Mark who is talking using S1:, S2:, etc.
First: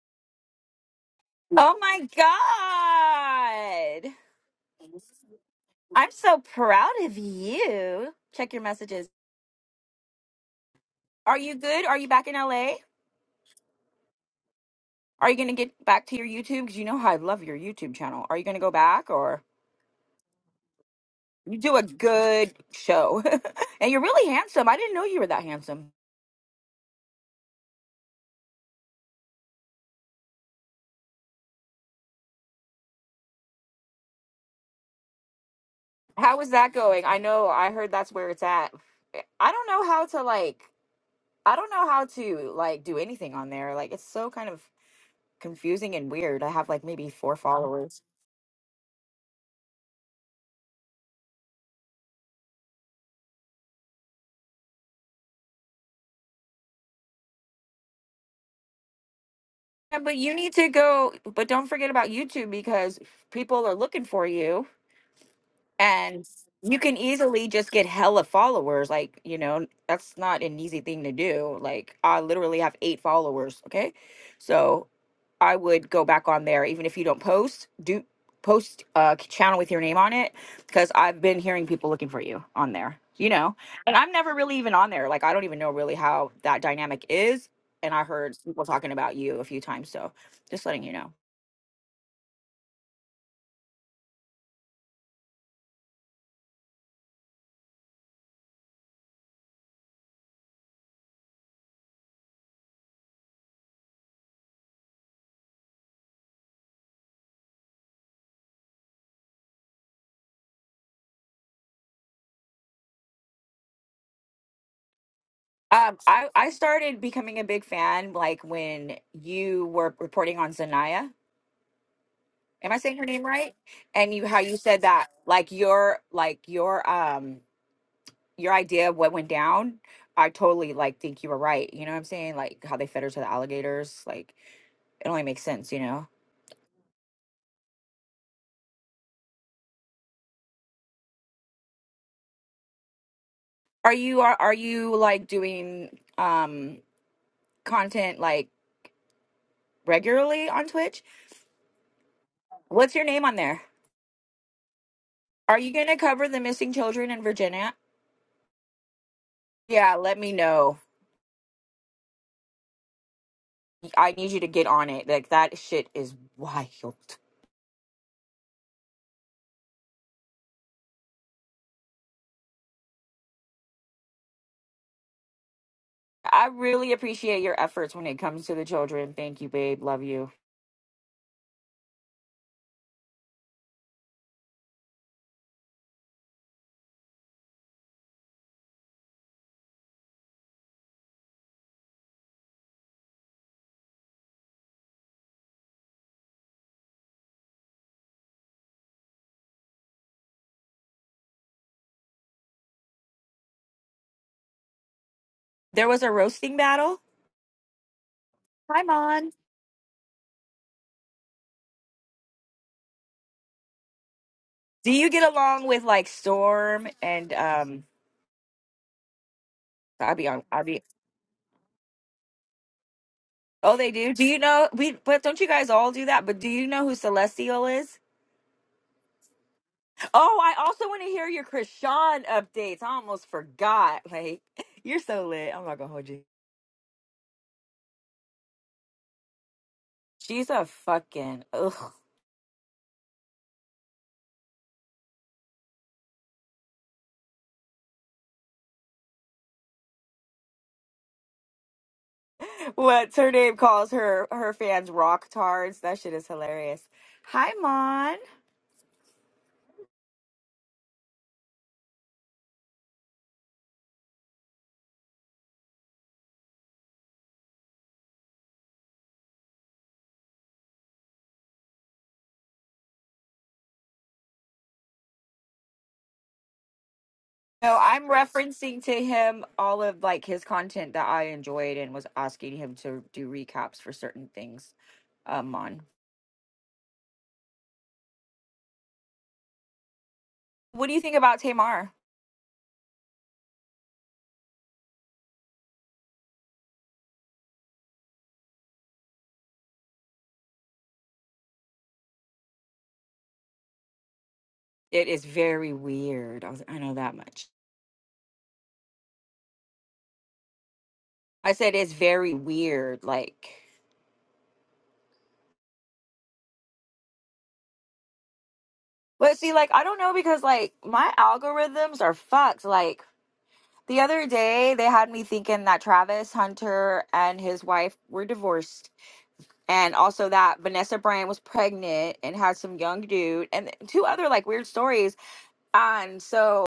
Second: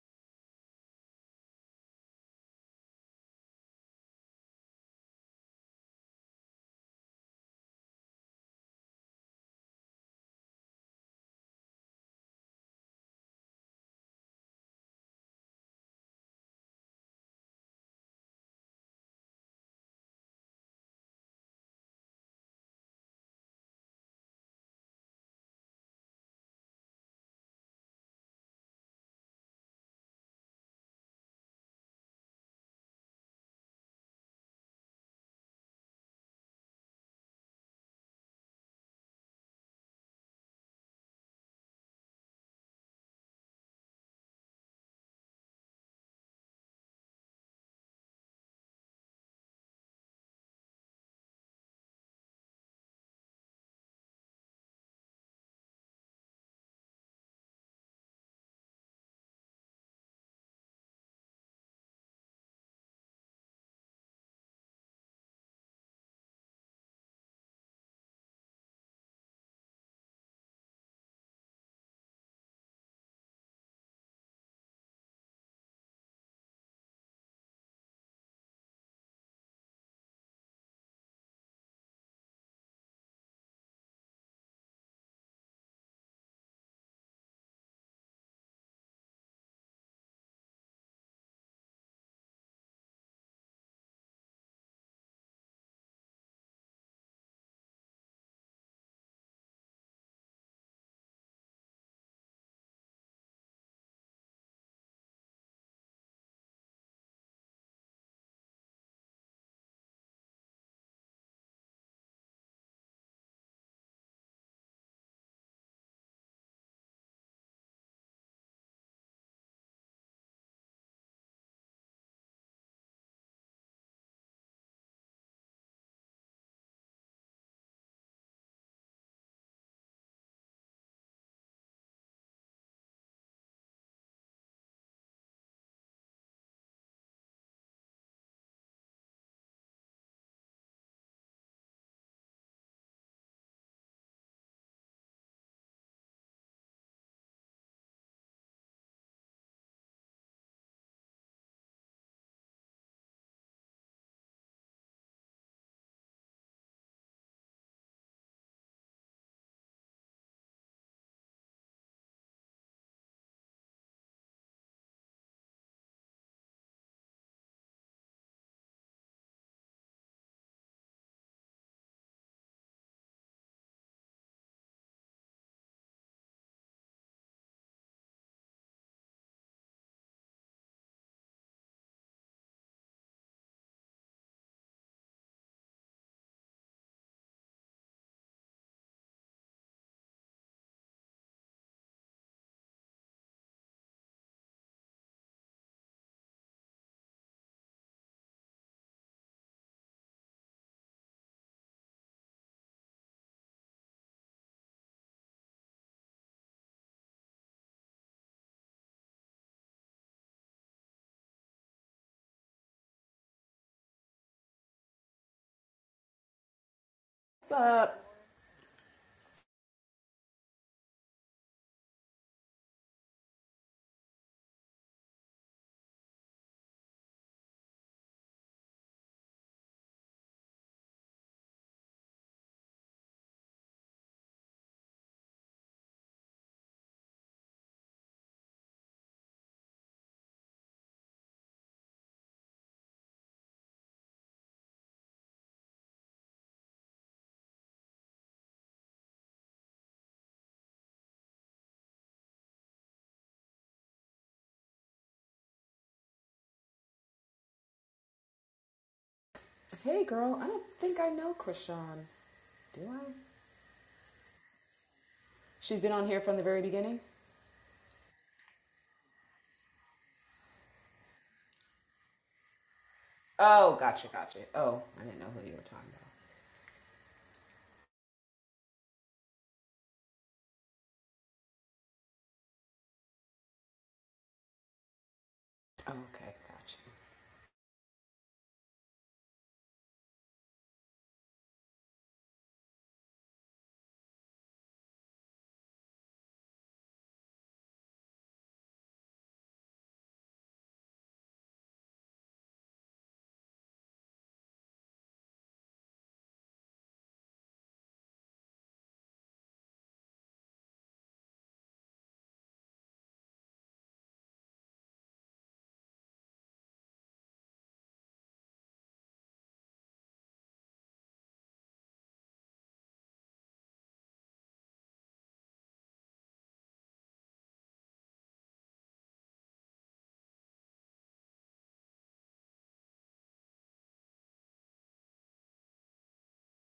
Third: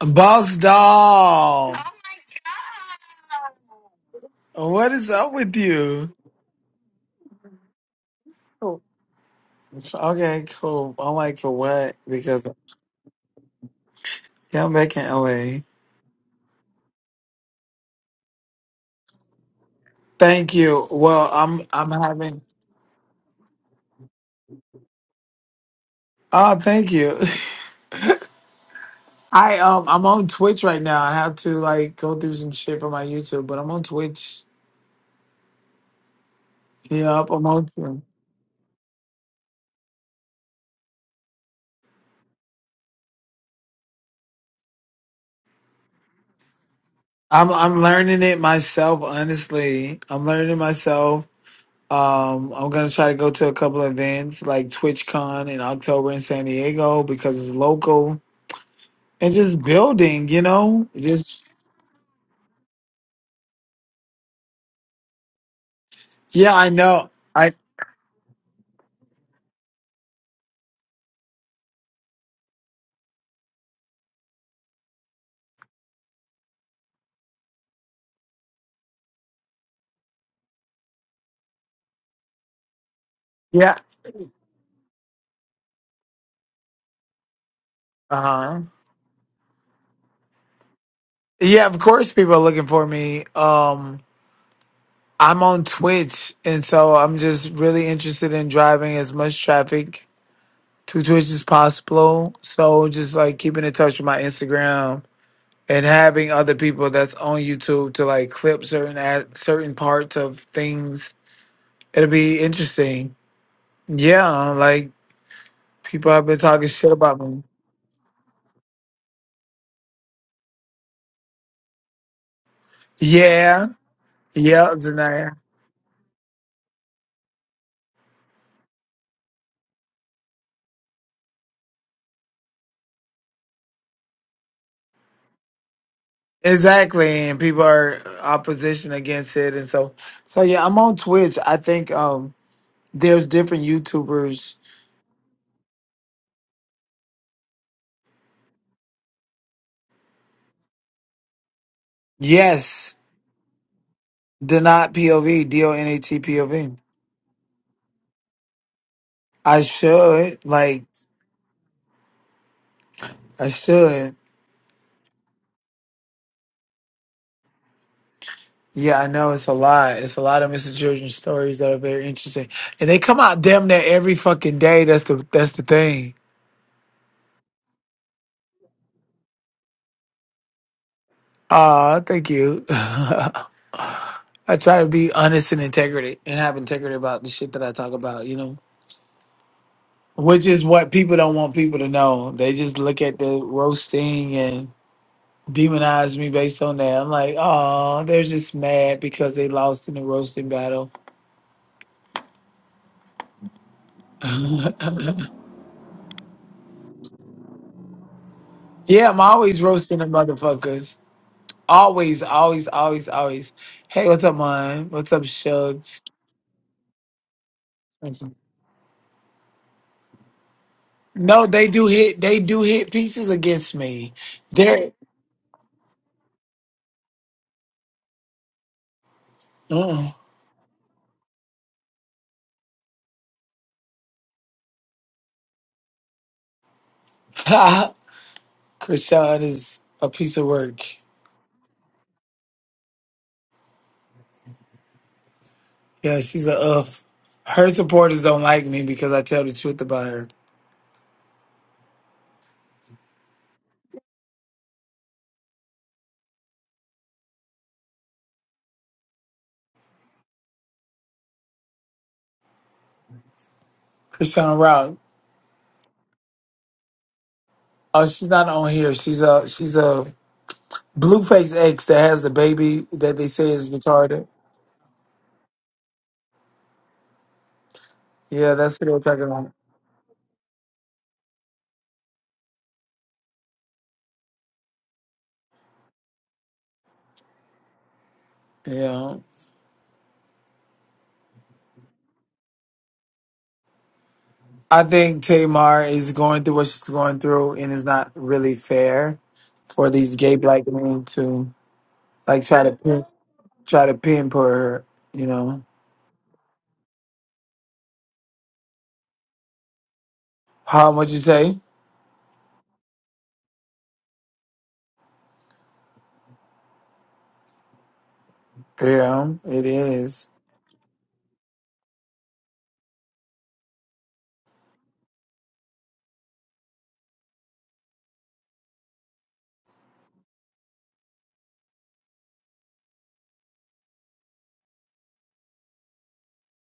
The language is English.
S1: Boss doll.
S2: Oh my God.
S1: What is up with
S2: I'm
S1: you?
S2: so proud of you. Check your messages.
S1: Okay, cool. I'm
S2: Are
S1: like, for
S2: you good?
S1: what?
S2: Are you back in
S1: Because
S2: LA?
S1: yeah, I'm back in
S2: Are you going to
S1: LA.
S2: get back to your YouTube? Because you know how I love your YouTube channel. Are you going to go back or
S1: Thank you. Well,
S2: you
S1: I'm
S2: do a
S1: I'm having.
S2: good show? and you're really handsome. I didn't know you were that handsome.
S1: Oh, thank you. I um I'm on Twitch right now. I have to like go through some shit for my YouTube, but I'm on Twitch.
S2: How is that going? I
S1: Yep, I'm
S2: know
S1: on.
S2: I heard
S1: Twitch.
S2: that's where it's at. I don't know how to like, I don't know how to like do anything on there. Like, it's so kind of confusing and weird. I have like maybe four
S1: I'm I'm
S2: followers.
S1: learning it myself. Honestly, I'm learning myself. Um, I'm gonna try to go to a couple of events like TwitchCon in October in San Diego because it's local and just
S2: Yeah, but
S1: building,
S2: you
S1: you
S2: need to
S1: know.
S2: go,
S1: Just
S2: but don't forget about YouTube because people are looking for you and
S1: yeah, I
S2: you can
S1: know.
S2: easily
S1: I
S2: just get hella followers. Like, you know, that's not an easy thing to do. Like, I literally have eight followers. Okay. So I would go back on there, even if you don't post, do post a channel with your name on it because I've been hearing people looking for you on there, you know.
S1: yeah,
S2: And I'm never really even on there. Like, I don't even know really how that dynamic is. And I
S1: uh
S2: heard
S1: huh.
S2: people talking about you a few times. So just letting you know.
S1: Yeah, of course, people are looking for me. Um, I'm on Twitch, and so I'm just really interested in driving as much traffic to Twitch as possible. So just like keeping in touch with my Instagram and having other people that's on YouTube to like clip certain ad, certain parts of things It'll be interesting. Yeah, like
S2: Um,
S1: people have
S2: I,
S1: been
S2: I
S1: talking shit
S2: started
S1: about
S2: becoming
S1: me.
S2: a big fan like when you were reporting on Zanaya. Am I saying her name right?
S1: Yeah,
S2: And you how you
S1: yeah,
S2: said that
S1: Zanaya.
S2: like your like your um your idea of what went down, I totally like think you were right. You know what I'm saying? Like how they fed her to the alligators. Like it only makes sense, you know.
S1: Exactly, and people are uh, opposition against it, and so so yeah, I'm on Twitch. I think um there's different
S2: Are you are are
S1: YouTubers.
S2: you like doing um content like regularly on Twitch? What's
S1: Yes,
S2: your name on there?
S1: Donat P O V,
S2: Are
S1: D O
S2: you
S1: N
S2: gonna
S1: A T
S2: cover the missing
S1: POV.
S2: children in Virginia?
S1: I
S2: Yeah, let me
S1: should
S2: know.
S1: like I
S2: I
S1: should.
S2: need you to get on it. Like that shit is wild.
S1: Yeah, I know it's a lot. It's a lot of Mrs. Jordan stories that are very interesting, and they come out damn near every fucking day. That's the that's the thing.
S2: I really appreciate your efforts when it comes to the children. Thank you, babe. Love you.
S1: Ah, thank you. I try to be honest and integrity and have integrity about the shit that I talk about, you know, which is what people don't want people to know. They just look at the roasting and demonize me based on that. I'm like, oh, they're just mad because they lost in the roasting battle.
S2: There was a roasting battle. Hi,
S1: yeah, I'm
S2: Mon.
S1: always roasting the motherfuckers. Always, always, always, always. Hey, what's up, man?
S2: Do you
S1: What's up,
S2: get along with
S1: Shugs?
S2: like Storm and
S3: What's
S2: um
S3: up?
S2: I'll be on I'll be
S1: No, they do hit. They do hit pieces against
S2: Oh they do.
S1: me.
S2: Do you know
S1: There.
S2: we but don't you guys all do that? But do you know who Celestial is?
S1: Oh,
S2: Oh, I also want to hear your Krishan updates. I almost forgot. Like you're so lit. I'm not gonna hold you.
S1: Krishan is a piece of
S2: She's a
S1: work.
S2: fucking ugh.
S1: Yeah, she's a uff. Her supporters don't like me because I tell the truth about her.
S2: What's her name calls her her fans rock tards. That shit is hilarious. Hi Mon.
S3: Hey, girl. I don't think I know Krishan. Do I?
S1: Krishan Rock.
S3: She's been on here from the very beginning.
S1: Oh, she's not on here. She's a she's a blueface ex that has the baby that they say is
S3: Oh, gotcha,
S1: retarded.
S3: gotcha. Oh, I didn't know who you were talking about.
S2: No, I'm
S1: Yeah, that's
S2: referencing
S1: what we're
S2: to
S1: talking
S2: him
S1: about.
S2: all of like his content that I enjoyed and was asking him to do recaps for certain things um on.
S3: Oh, okay, gotcha.
S1: Yeah.
S2: What do you think about Tamar?
S1: I think Tamar is going through what she's going through and it's not really fair for these gay black men to like try to pin, try to pin her,
S2: It is
S1: you know.
S2: very weird. I, was, I know that much.
S1: How much you
S2: I
S1: say?
S2: said it's very weird. Like,
S1: Yeah,
S2: but see,
S1: it
S2: like I don't know
S1: is.
S2: because like my algorithms are fucked. Like the other day, they had me thinking that Travis Hunter and his wife were divorced and also that Vanessa Brand was pregnant and had some young dude, and two other like weird stories. And so